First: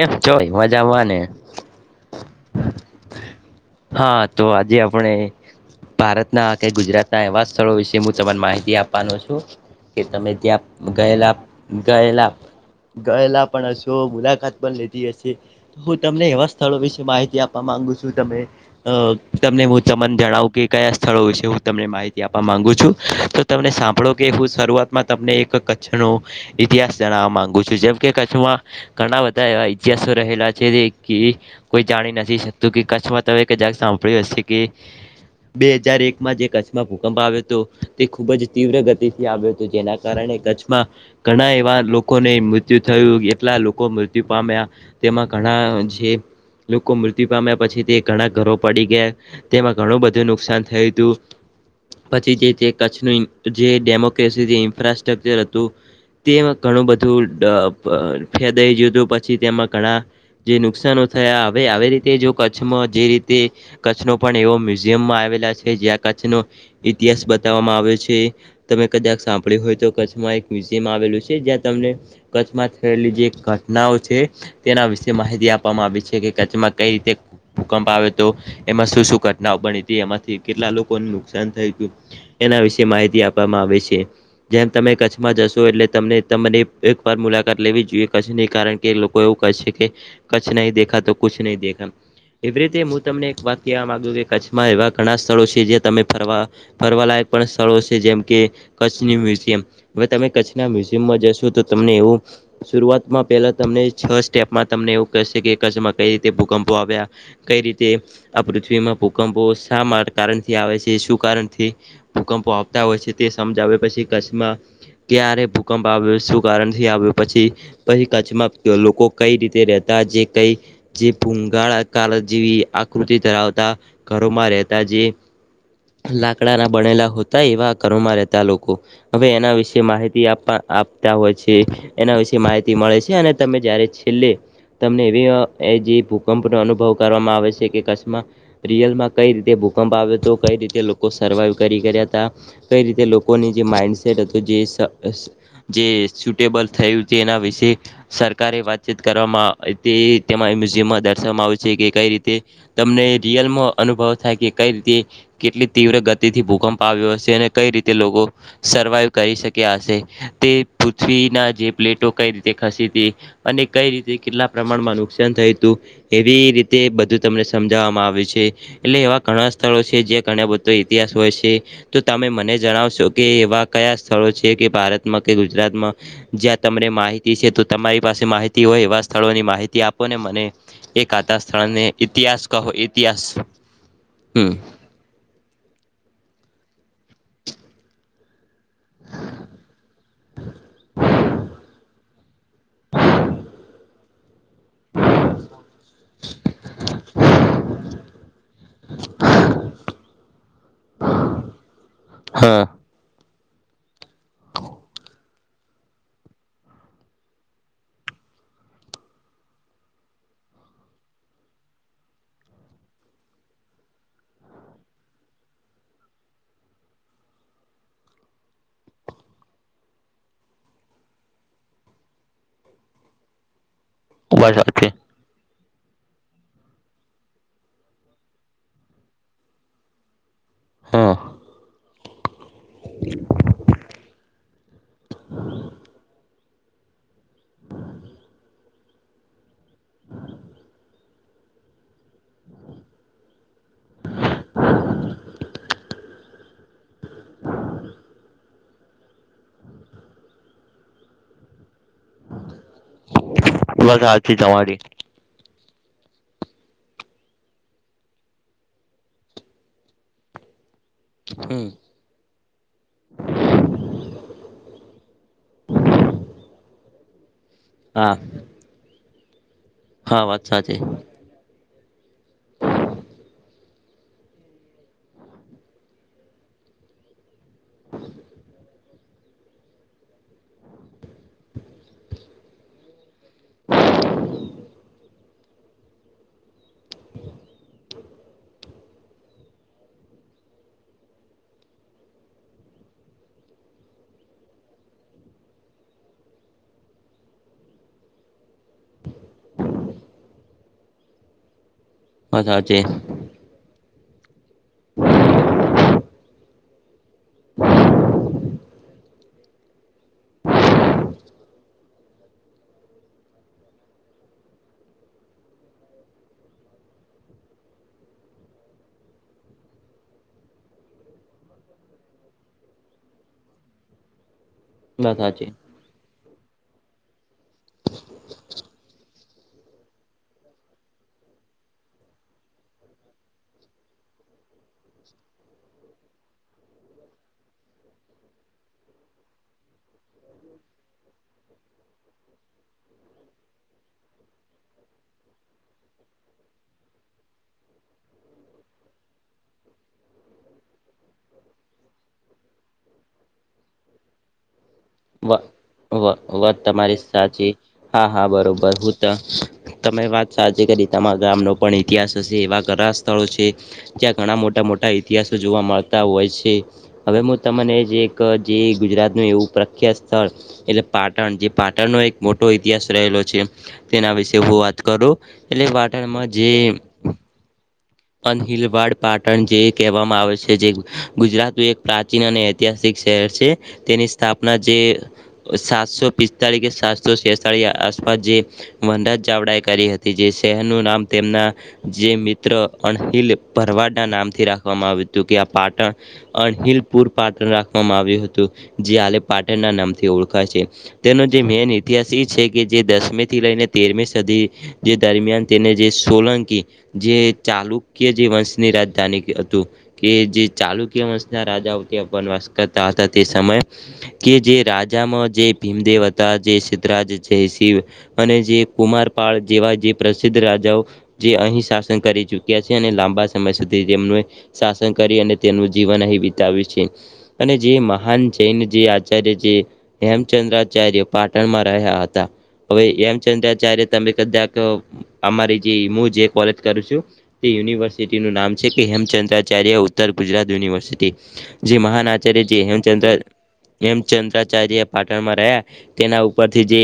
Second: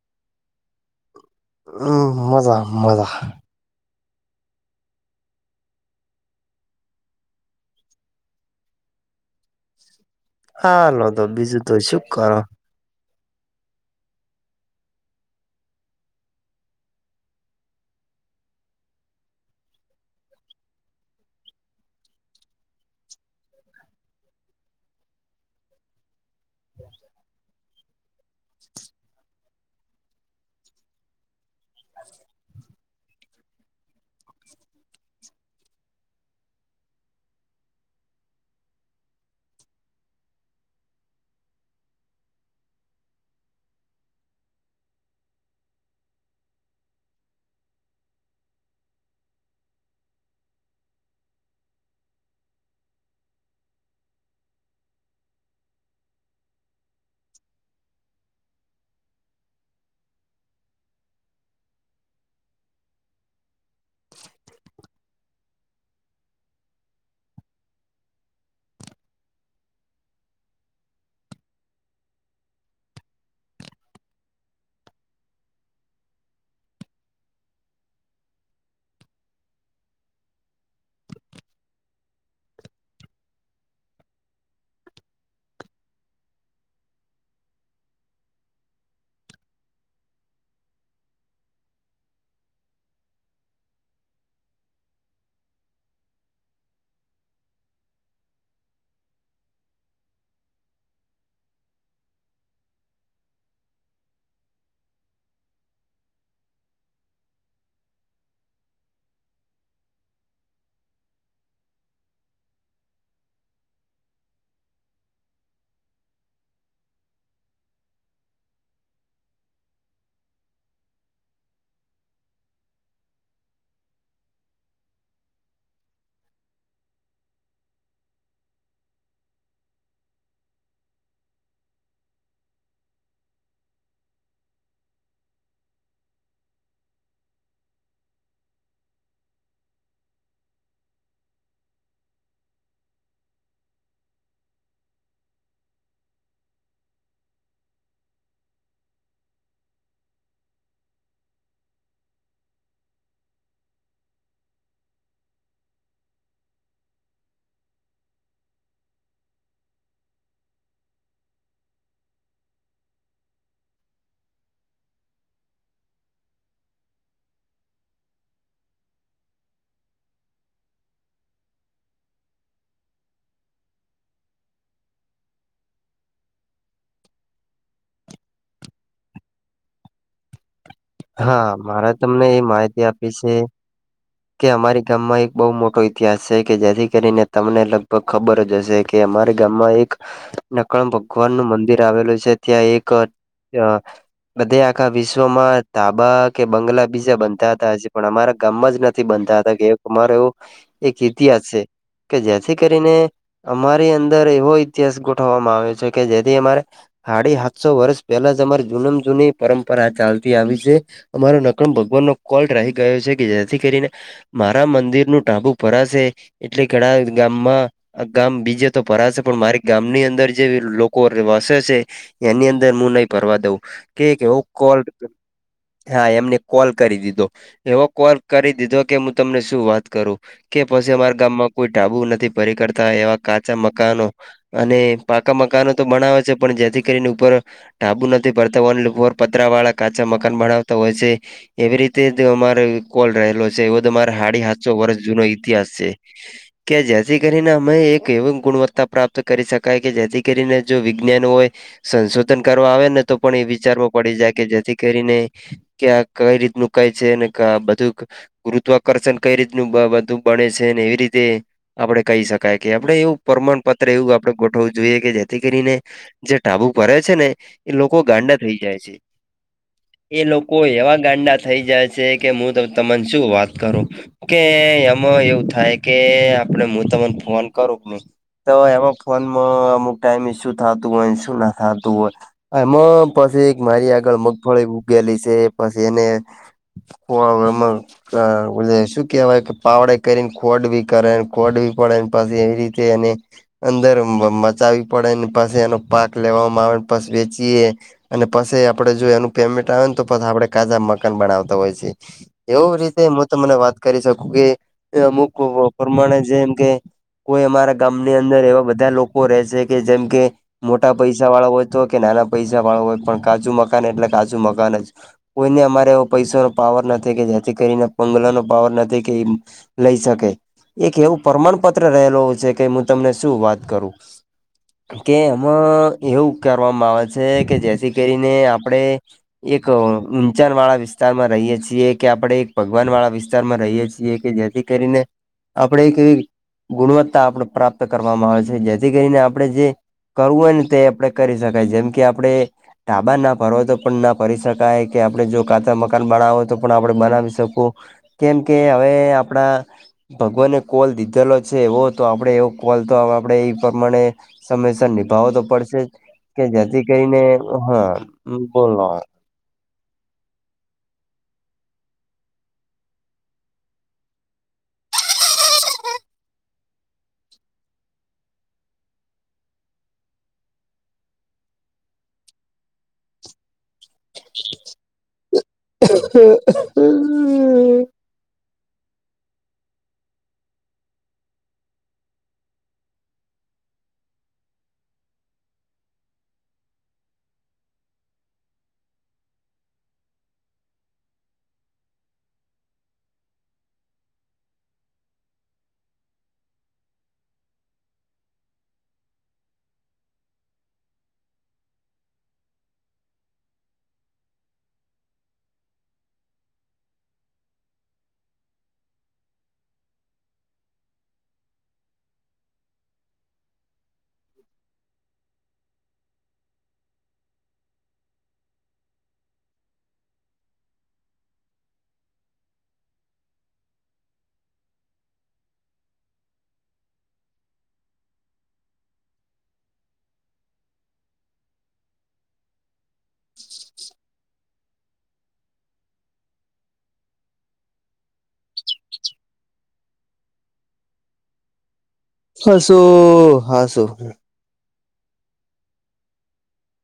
એમ જોય મજામાં ને. મજા મજા હા તો આજે આપણે ભારતના કે ગુજરાતના એવા સ્થળો વિશે હું તમાને માહિતી આપવાનો છું કે તમે ત્યા હાલો તો ગયેલા બીજું તો શું ગયેલા કરો ગયેલા પણ શો મુલાકાત બ લધ હશે તો હું તમને એવા સ્થળો વિશે માહિતી આપવા માંગુ છું તમે અ તમને હું તને જણાવું કે કયા સ્થળો વિશે હું તમને માહિતી આપવા માંગુ છું તમને સાંભળો કે હું શરૂઆતમાં તમને એક કચ્છનો ઇતિહાસ જણાવવા માંગુ છું જેમ કે કચ્છમાં ઘણા બધા ઇતિહાસો રહેલા છે કે. ઈ કોઈ જાણી નથી શકતું કે કચ્છમાં તમે એક જાગ સાંભળ્યું હશે કે બે હજાર એકમાં જે કચ્છમાં ભૂકંપ આવ્યો હતો તે ખુબ જ તીવ્ર ગતિથી આવ્યો હતો જેના કારણે કચ્છમાં ઘણા એવા લોકોને મૃત્યુ થયું કેટલા લોકો મૃત્યુ પામ્યા તેમાં ઘણા જે લોકો મૃત્યુ પામ્યા પછી તે ઘણા ઘરો પડી ગયા. તેમાં ઘણું બધું નુકસાન થયું હતું. પછી જે કચ્છનું જે ડેમોક્રેસી ઇન્ફ્રાસ્ટ્રક્ચર હતું તે ઘણું બધું ફેદઈ ગય હતું પછી તેમાં ઘણા જે નુકસાનો થયા હવે આવી રીતે જો કચ્છમાં જે રીતે કચ્છ ન પણ એવો મ્યુઝિયમમાં આવેલા છે જ્યાં કચ્છ ન ઇતિહાસ બતાવવામાં આવ્યો છે. તમે કદાક સાંભળ્યું હોય તો કચ્છમાં એક મ્યુઝિયમ આવેલું છે જ્યાં તમને કચ્છમાં થયેલી જે ક ઘનાઓ છે તેના વિશે માહિતી આપવામાં આવી છે કે કચ્છમાં કઈ રીતે ભૂકંપ આવે તો એમાં શું શું ઘટનાઓ બની હતી એમાંથી કેટલા લોકોને નુકસાન થયું તુ. એના વિશે માહિતી આપવામાં આવે છે. જેમ તમે કચ્છમાં જશો એટલે તમને તમને એક વાર મુલાકાત લેવી જોઈએ કચ્છની. કારણ કે લોકો એવું કહે છે કે કચ્છ નહી દેખા તો કછ નહી દેખા. એવી રીતે હું તમને એક વાત કહેવા મામાંગુ કે કચ્છમાં એવા ઘણા સ્થળો છે જે તમે ફરવા ફરવાલાયક પણ સ્થળો છે જેમ કે કચ્છની મ્યુઝિયમ. હવે તમે કચ્છના મ્યુઝિયમમાં જશો તો તમને એવું શરૂઆતમાં પેહલા તમને છ સ્ટેપમાં તમને એવું કહેશે કે કરછમાં કઈ રીતે ભૂકંપો આવ્યા કઈ રીતે આ પૃથ્વીમાં ભૂકંપો શા કારણથી આવે છે શું કારણથી ભૂકંપો આવતા હોય છે તે સમજાવે પછી કચ્છમાં ક્યારે ભૂકંપ આવ્યો શું કારણ થી આવ્યો પછી પછી કચ્છમાં લોકો કઈ રીતે રહેતા જે કંઈ જે ભૂંગાળાકાળ જેવી આકૃતિ ધરાવતા ઘરોમાં રહેતા જે લાકડાનાં બનેલા હોતા એવા ઘરોમાં રહેતા લોકો હવે એના વિશે માહિતી આપ આપતા હોય છે એના વિશે માહિતી મળે છે અને તમે જયારે છેલ્લે તમને એવી એ જે ભૂકંપનો અનુભવ કરવામાં આવે છે કે કચ્છમાં રિયલમાં કઈ રીતે ભૂકંપ આવ્યો હતો કઈ રીતે લોકો સર્વાઈવ કરી ગયા હતા. કઈ રીતે લોકોની જે માઈન્ડસેટ હતો જે જે સુટેબલ થયું છે એના વિશે તે સરકારે વાતચીત કરવામાં તે તેમાં મ્યુઝિયમમાં દર્શવામાં આવે છે કે કઈ રીતે તમને રિયલમા અનુભવ થાય કે કઈ રીતે કેટલી તીવ્ર ગતિથી ભૂકંપ આવ્યો હશે અને કઈ રીતે લોકો સર્વાઈવ કરી શક્યા હશે તે પૃથ્વીનાં જે પ્લેટો કઈ રીતે તે ખસી હતી અને કઈ રીતે કેટલા પ્રમાણમાં નુકસાન થયું હતું એવી રીતે બધું તમને સમજાવવામાં આવ્યું છે. એટલે એવા ઘણા સ્થળો છે જે ઘણા બધો ઇતિહાસ હોય છે. તો તમે મને જણાવશો કે એવા કયા સ્થળો છે કે ભારતમાં કે ગુજરાતમાં જ્યાં તમને માહિતી છે તો તમારી પાસે માહિતી હોય એવા સ્થળોની માહિતી આપો ને મને એક આતા હા સ્થળને મારે તમને ઇતિહાસ એ કહો માહિતી આપી ઇતિહાસ છે કે હમ અમારી ગામમાં એક બહુ મોટો ઇતિહાસ છે કે જેથી કરીને તમને લગભગ ખબર જ હશે કે અમારે ગામમાં એક નકણ ભગવાન નું મંદિર આવેલું છે ત્યાં એક [unintelligible] બધે આખા વિશ્વમાં તાબા કે બંગલા બીજા બનતા હતા પણ અમારા ગામમાં જ નથી બનતા હતા કે અમારે એવું એક ઇતિહાસ છે કે જેથી હા કરીને અમારી અંદર એવો ઇતિહાસ ગોઠવવામાં આવ્યો છે કે જેથી અમારે સાડી સાતસો વર્ષ પહેલા જ અમારી જુનમ જૂની પરંપરા ચાલતી આવી જે અમારો નકમ ભગવાન નો કોલ રાહી ગયો છે કે જેથી કરીને મારા મંદિરનું ટાભુ ભરાશે એટલે ઘણા ગામમાં આ ગામ બીજે તો ભરાશે છે પણ મારી ગામની અંદર જે લોકો વસે છે એની અંદર હું નહી ફરવા દઉં કે કેવ [unintelligible] બસ કોલ સાચી હા એમને કોલ કરી દીધો એવો કોલ કરી દીધો કે હું તમને શું વાત કરું કે પછી હા અમારા ગામમાં કોઈ ઢાબુ નથી ભરી કરતા એવા કાચા મકાનો અને પાકા મકાનો તો બનાવે છે પણ જેથી કરીને ઉપર ઢાબુ નથી ભરતા ઉપર પતરા વાળા કાચા મકાન ભનાવતા હોય છે. એવી રીતે જ અમારે કોલ રહેલો છે એવો તો મારે સાડી સાતસો વર્ષ જૂનો ઇતિહાસ છે. કે જેથી કરીને અમે એક એવી ગુણવત્તા પ્રાપ્ત કરી શકાય કે જેથી કરીને જો વિજ્ઞાન હોય સંશોધન કરવા આવે ને તો પણ એ વિચારમાં બસ પડી સાચી જાય કે જેથી તમારી [inaudible] કે કઈ રીત મુકાય છે ને બધું ગુરુત્વાકર્ષણ કઈ રીતનું [unintelligible] બધું બને છે ને એવી રીતે હમ આપડે કહી શકીએ કાંઈ કે આપણે એવું પ્રમાણપત્ર એવું આપણે ગોઠવવું જોઈએ કે જેથી કરીને જે ઢાભુ ફરે છે ને એ લોકો હા ગાંડા થઈ જાય છે. એ હા વાત લોકો સાચી એવા ગાંડા થઈ જાય છે કે હું તમને શું વાત કરું કે એમાં એવું થાય કે આપણે હું તમને ફોન કરું તો એમાં ફોનમાં અમુક ટાઈમ ઈસ્યુ થતું હો ઈસ્યુ ના થતું હોય એમાં પછી એક મારી આગળ મગફળી એવું. પછી એનેમાં હ શું કેવાય કે પાવડે કરીને ખોડ બી કરેને ખોડ બી પડેને પછી એવી રીતે એને અંદર મચાવી પડે પાછી એનો પાક લેવામાં આવે પ વેચીએ અને પછી આપડે જો એનું પેમેટ આવે ને તોછ આપડે કાજા મકાન બનાવતા હોય છેએ વાત એવું સાચી રીતે હું તમને વાત કરી શકું કે અમુક પ્રમાણે જેમ કે કોઈ અમારા ગામની અંદર એવા બધા લોકો રહેશે કે જેમ કે મોટા પૈસા વાળા હોય તોય કે નાના પૈસા વાળા હોય પણ કાચું મકાન એટલે કાચું મકાન જ કોઈને અમારે એવો પૈસો નો પાવર નથી કે જેથી કરીને પગલા નો પાવર નથી કે લઈ શકે એક એવું પ્રમાણપત્ર રહેલો છે કે હું તમને શું વાત કરું. કે વાત સાચી એમાં એવું કરવામાં આવે છે કે જેથી કરીને આપડે એક ઊંચાણ વાળા વિસ્તાર માં રહીએ છીએ કે આપડે એક ભગવાન વાળા વિસ્તાર માં રહીએ છીએ કે કરીને આપણેે કેવી ગુણવત્તા આપણે પ્રાપ્ત કરવામાં આવે છે જેથી કરીને આપણે જે કરવું હોય ને તે આપણેે કરી શકાય જેમ કે આપડે ઢાબા ના ફરવા તો પણ ના કરી શકાય કે આપણે જો કાચર મકાન બનાવ હોય તો પણ આપડણે બનાવી શકું કેમ કે હવે આપણા ભગવાને કોલ દીધેલો છે એવો તો આપડે એવો કોલ તો આપડે એ પ્રમાણે સમયસર નિભાવો વા તો પડશે વા કે વાત જેથી કરીને હા. બોલો બહુતા તમે વાત આજે કરી તમારા ગામનો પણ ઇતિહાસ હશે એવા ઘરા સ્થળો છે. ત્યાં ઘણા મોટા મોટા ઇતિહાસો જોવા મળતા હોય છે હવે હું તમને જે એક જે ગુજરાતનું એવું. મુખ સ્થળ એટલે પાટણ જે પાટણનો એક મોટો ઇતિહાસ રહેલો છે. તેના વિશેે હું વાત કરું એટલે પાટણમાં હ હ [unintelligible] અહિલવાડ પાટણ જે કહેવામાં આવે છે જે ગુજરાત એક પ્રા ચીન અને ઐતિહાસિક શહેર છે, તેની સ્થાપના જે સાતસો પિસ્તાખે સાતશો શષ તખ આસપાસ જે વનરાજ ચાવડા એ કરી હતી જે શહેરનું નામ તેમના જે મિત્ર. અણહિલ ભરવાડ ના નામથી રાખવામાં આવ્યું હતું કે આ પાટણ અણહિલપુર પાટણ રાખવામાં આવ્યું હતું જે હલે પાટણના નામથી ઓળખાય છે. તેનો જે મેન ઇતિહાસ એ છે કે જે દસમી થી લઈને તેરમી સદી જે દરમિયાન તેને જે સોલંકી જે ચાલુક્ય જે વંશની રાજધાની હતું. કે જે ચાલુક્ય વંશ ના રાજાઓથી પણ વાસ કરતા હતા તે સમયે કે જે રાજામાં જે ભીમદેવ હતા જે સદ્ધરાજ જે શિવ અને જે કુમારપળ જેવા જે પ્રસિદ્ધ રાજાઓ જે અહીં શાસન કરે છે છે અને લાંબા સમય સુધી તેમનું શાસન કરી અને તેનું જીવન અહી વિતાવે્યું છે અને જે મહાન જૈન જે આચાર્ય જે હેમચંદ્રાચાર્ય પાટણમાં રહ્યા હતા હવે એમચંદ્રાચાર્ય તમે કદાક અમારી જે હું જે કરું છું યુનિવર્સિટીનું નામ છે કે હેમચંદ્રાચાર્ય ઉત્તર ગુજરાત યુનિવર્સિટી જે મહાનટ્ય જયારે હેમચંદ્ર હસું હસું હેમચંદ્રાચાર્ય પાટણમાં રહ્યા તેના ઉપરથી જે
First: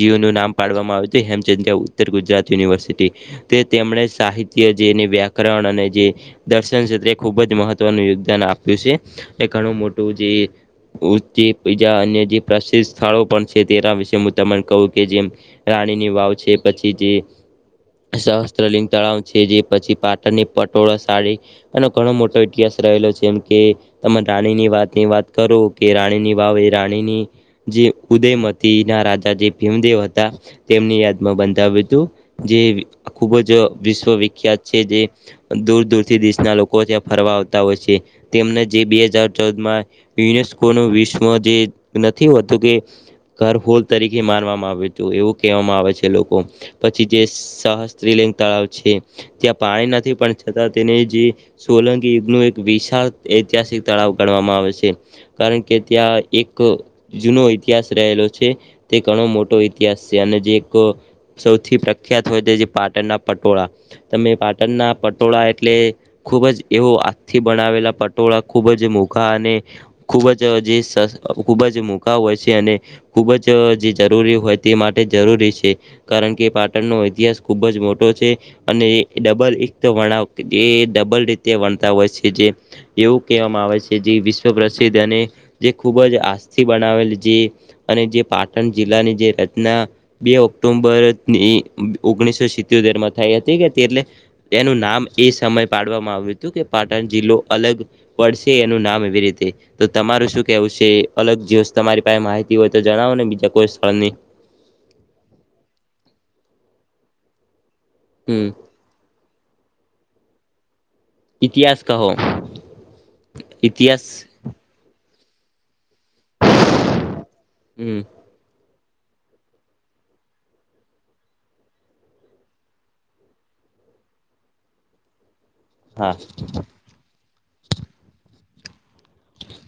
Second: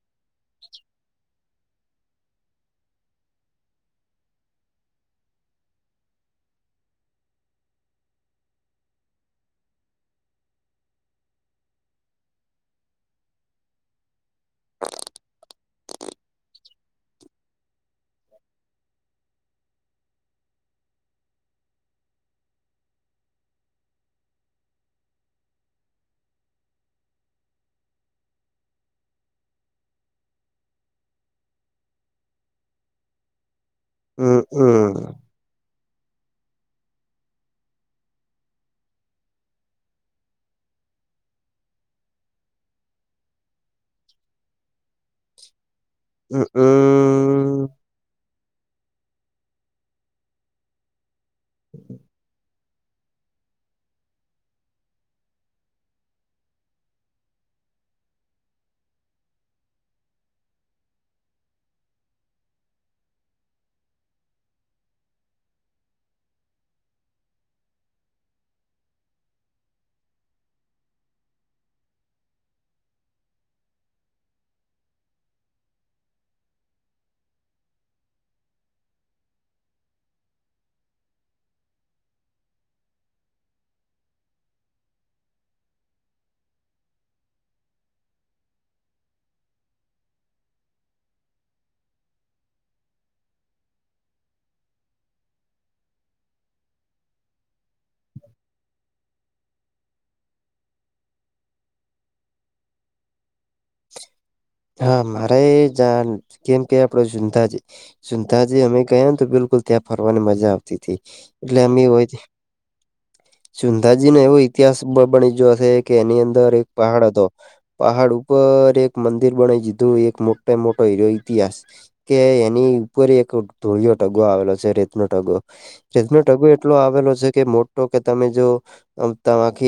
જ નું નામ પાડવામાં આવ્યું છે હેમચંદ ઉત્તર ગુજરાત યુનિવર્સિટી તે તેમણે સાહિત્ય જે વ્યાકરણ અને જે દર્શન ક્ષેત્ર એ ખુબ જ મહત્વનું યોગદાન આપ્યું છે. એ ઘણું મોટું જે. જે બીજા અન્ય જે પ્રસિદ્ધ સ્થળો પણ છે તેના વિશેું તમને કહું કે જેમ. રાણીની વાવ છે પછી જે સહસ્ત્રલિંગ તળાવ છે જે પછી પાટણની પટોળા સાડી એનો ઘણો મોટો ઇતિહાસ રહેલો જેમ કે તમે રાણી ની વાતની વાત કરો કે રાણીની વાવે એ રાણીની જે ઉદયમતી ના રાજા જે ભીમદેવ હતા તેમની યાદમાં બંધાવ્યું હતું જે ખુબ જ હમ વિશ્વવખ્યાત હમ દૂર દૂરથી દેશના લોકો ત્યાં ફરવા આવતા હોય છે તેમને જે બે હજાર ચૌદમાં યુનેસ્કોનું વિશ્વ જે નથી હોતું કે. ઘર હોલ તરીકે મારવામાં આવે હતું એવું કહેવામાં આવે છે. લોકો પછી જે હમ સહસ્ત્રીલંગ તળાવ છે. ત્યાં પાણી નથી પણ છતાં તેની જે. સોલંગ યુગ નું એક વિશાળ ઐતિહાસિક તળાવ ગણવામાં આવે છે. કારણ કે ત્યા એક. જૂનો ઇતિહાસ રહેલો છે તે ઘણો મોટો ઈતિહાસ છે અને જે એક. સૌથી પ્રખ્યાત હોય તે પાટણના પટોળા તમે પાટણના પટોળા એટલે. ખુબ જ એવો આથથી બનાવેલા પટોળા ખુબ જ મોઘા અને. ખૂબ જ જે ખૂબ જ મુકા હોય છે અને. ખુબ જ જે જરૂરી હોય તે માટે જરૂરી છે. કારણ કે પાટણનો ઇતિહાસ ખુબ જ મોટો છે. અને ડબલ એક તો વણાવ જે ડબલ રીતે વણતા હોય છે જે. એવું કહેવામાં આવે છે જે વિશ્વ પ્રસિદ્ધ અને જે ખૂબ જ આસ્થથી બનાવેલ જે. અને જે પાટણ જિલ્લાની જે રચના. બે ઓક્ટોમબર ઓગણીસો સિત્યોતેર માં થઈ હતી કે હતી એટલે. તેનું નામ એ સમય પાડવામાં આવ્યું હતું કે પાટણ જિલ્લો અલગ. પડશે એનું નામ એવી રીતે. તો તમારું શું કેવું છે અલગ જે તમારી પાસે માહિતી હોય તો જણાવો ને બીજા કોઈ સ્થળની. હા મારે એ કેમ કે આપડે તાજીન હમ તાજી અમે કયા ને તો બિલકુલ. ત્યાં ફરવાની મજા આવતી હતી એટલે અમ ઇતિહાસ કહો હોય. ઇતિહાસ સુંંધાજી ને એવો ઈતિહાસ બની ગયો હશે. કે એની અંદર એક પહાડ હતો હમ પહાડ ઉપર. ઉપર એક મંદિર બના જીધું એક મોટા મોટો હીરો ઇતિહાસ. કે એની ઉપર એક ધોળિયો ટગો આવેલો છે રેતનો ટગો. હા રનો ટગુ એટલો આવેલો છે કે મોટો કે તમે જો. ત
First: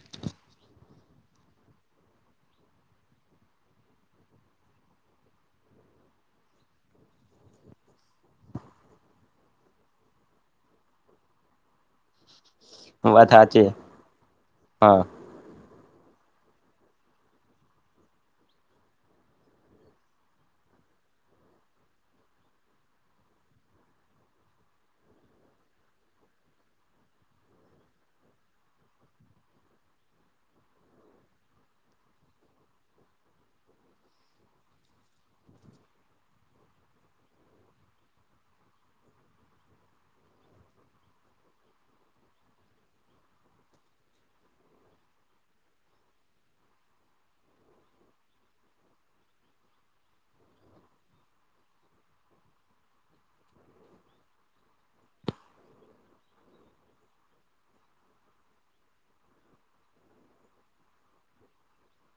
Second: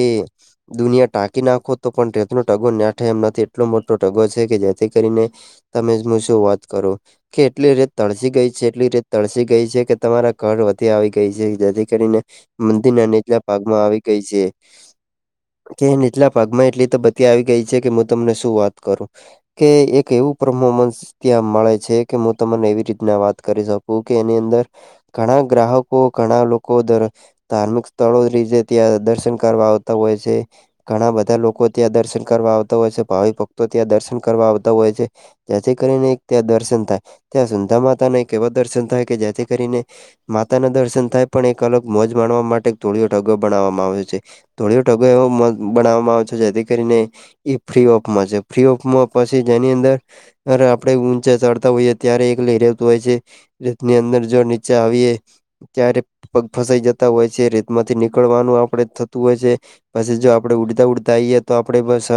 દુનિયા ટા કી નાખો તો પણ રતનો ટગો નાઠ એમ નથી એટલો મોટો ટગો છે કે જેથી કરીને. તમેજ હું શું વાત કરો? કે એટલી રીત તળસી ગઈ છે એટલી રીત તળસી ગઈ છે કે તમારા ઘર વધી આવી ગઈ છે જેથી કરીને. મંદિરના વાત નીચલા સાચી ભાગમાં આવી ગઈ છે. હા કે નીચલા ભાગમાં એટલી તો બતી આવી ગઈ છે કે હું તમને શું વાત કરું. કે એક એવું પરફોર્મન્સ. ત્યાં મળે છે કે હું તમને એવી રીતના વાત કરી શકું કે એની અંદર. ઘણા ગ્રાહકો ઘણા લોકોર. ધાર્મિક સ્થળો રીજ ત્યાં દર્શન કરવા આવતા હોય છે. ઘણા બધા લોકો ત્યાં દર્શન કરવા આવતા હોય છે ભાવિ ભક્તો ત્યાં દર્શન કરવા આવતા હોય છે. જેથી કરીને ત્યાં દર્શન થાય ત્યાં સુંધર માતા ન એક એવા દર્શન થાય કે જેથી કરીને. માતાના દર્શન થાય પણ એક અલગ મોજ માણવા માટે ધોળિયો ઢગો બનાવવામાં આવ્યો છે. થોડી ઢગો એવો બનાવવામાં આવે છે જેથી કરીને. એ ફ્રી ઓફમાં છે ફ્રી ઓફમાં પછી જેની અંદર. અ આપડણે ઊંચા ચડતા હોઈએ ત્યારે એક લઇ રહેતું હોય છે. રતની અંદર જો નીચે આવીએે ત્યારે પગ ફસાઈ જતા હોય છે રીતમાંથી નીકળવાનું આપડે થતું હોય છે પછી જો આપડે ઉડતા ઉડતા આઈએ તો આપડે બસ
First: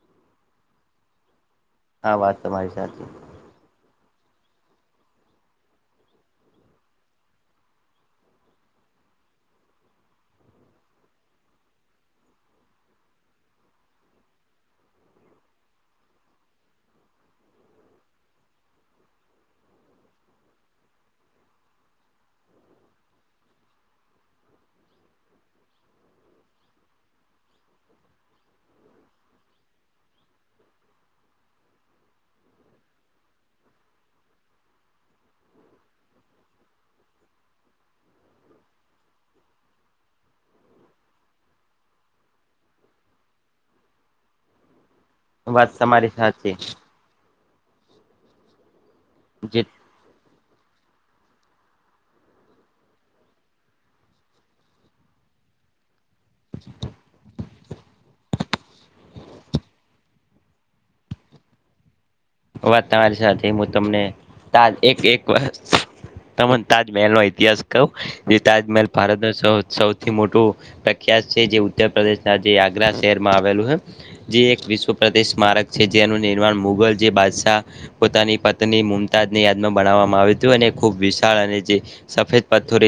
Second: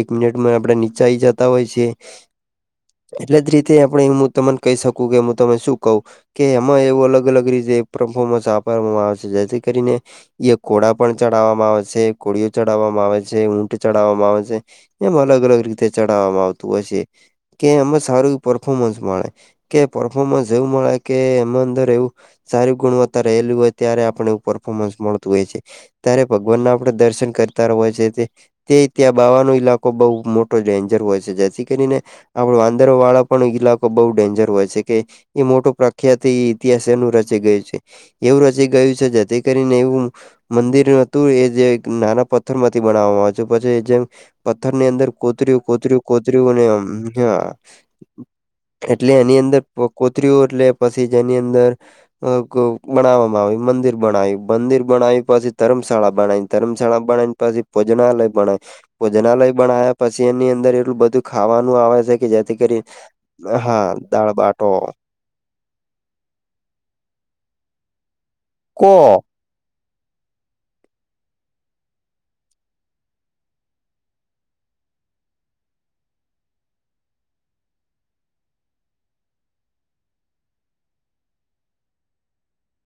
એક મિનિટમાં આપડે નીચાઈ જતા હોય છે. હા વાત તમારી સાથે છે. એટલે જ રીતે આપણે હું તમને કહી શકું કે હું તને શું કું. કે એમાં એવું અલગ અલગ રીતે પરફોર્મન્સ આપવામાં આવે છે જેથી કરીને. એ કોળા પણ ચડાવવામાં આવે છે કોળીયો ચડાવવામાં આવે છે ઊંટ ચડાવવામાં આવે છે. એમ અલગ અલગ રીતે ચડાવવામાં આવતું હશે કે એમાં સારું એ પરફોર્મન્સ મળે. કે પર્ફોર્મન્સ એવું મળે કે એમાં અંદર એવું સારી ગુણવત્તા રહેલી હોય ત્યારે આપણને એવું પરફોર્મન્સ મળતું હોય છે ત્યારે ભગવાનના આપણે દર્શન કરતા હોય છે તે ત્યાં બાવાનો ઈલાકો બઉુ મોટો ડેન્જર હોય છે જેથી કરીને આપડ વાંદર વાળા પણ ઈલાકો બઉુ ડેન્જર હોય છે કે એ મોટો પ્રખ્યાત એ ઇતિહાસ એનું રચે ગયું છે એવું જે ગયું છે જે તે કરીને એવું મંદિર હતું એ જે નાના પથ્થર માંથી બનાવવામાં આવે છે પછી જેમ પથ્થર ની અંદર કોતર વાત કોત્રી તમારી કોતરી સાચી અને એટલે એની અંદર કોત્રીઓ એટલે પછી જેની અંદર ગણવામાં મંદિર બના્યું મંદિર બનાવી્યું પછી ધર્મશાળા બનાવી ધર્મશાળા બનાવીને પછી ભોજનાલય બણાય ભોજનાલય બના્યા પછી એની અંદર એટલું બધું ખાવાનું આવે છે કે જે વાત તમારી સાથે હું તમને બાટો એક એક વાર તમે તાજમહેલ નો ઇતિહાસ કહ જે તાજમહેલ કો ભારત ન સૌ થી મોટું પ્રખ્યાત છે જે ઉત્તર પ્રદેશ ના જે આગ્રા શહેર માં આવેલું છે જે એક વિશ્વ પ્રદેશ સ્મારક છે જેનું નિર્માણ મુઘલ જે બાદશાહ પોતાની પત્ની મુમતાજની યાદમાં બનાવવામાં આવ્યું હતું અને ખુબ વિશાળ અને જે સફેદ પથ્થરે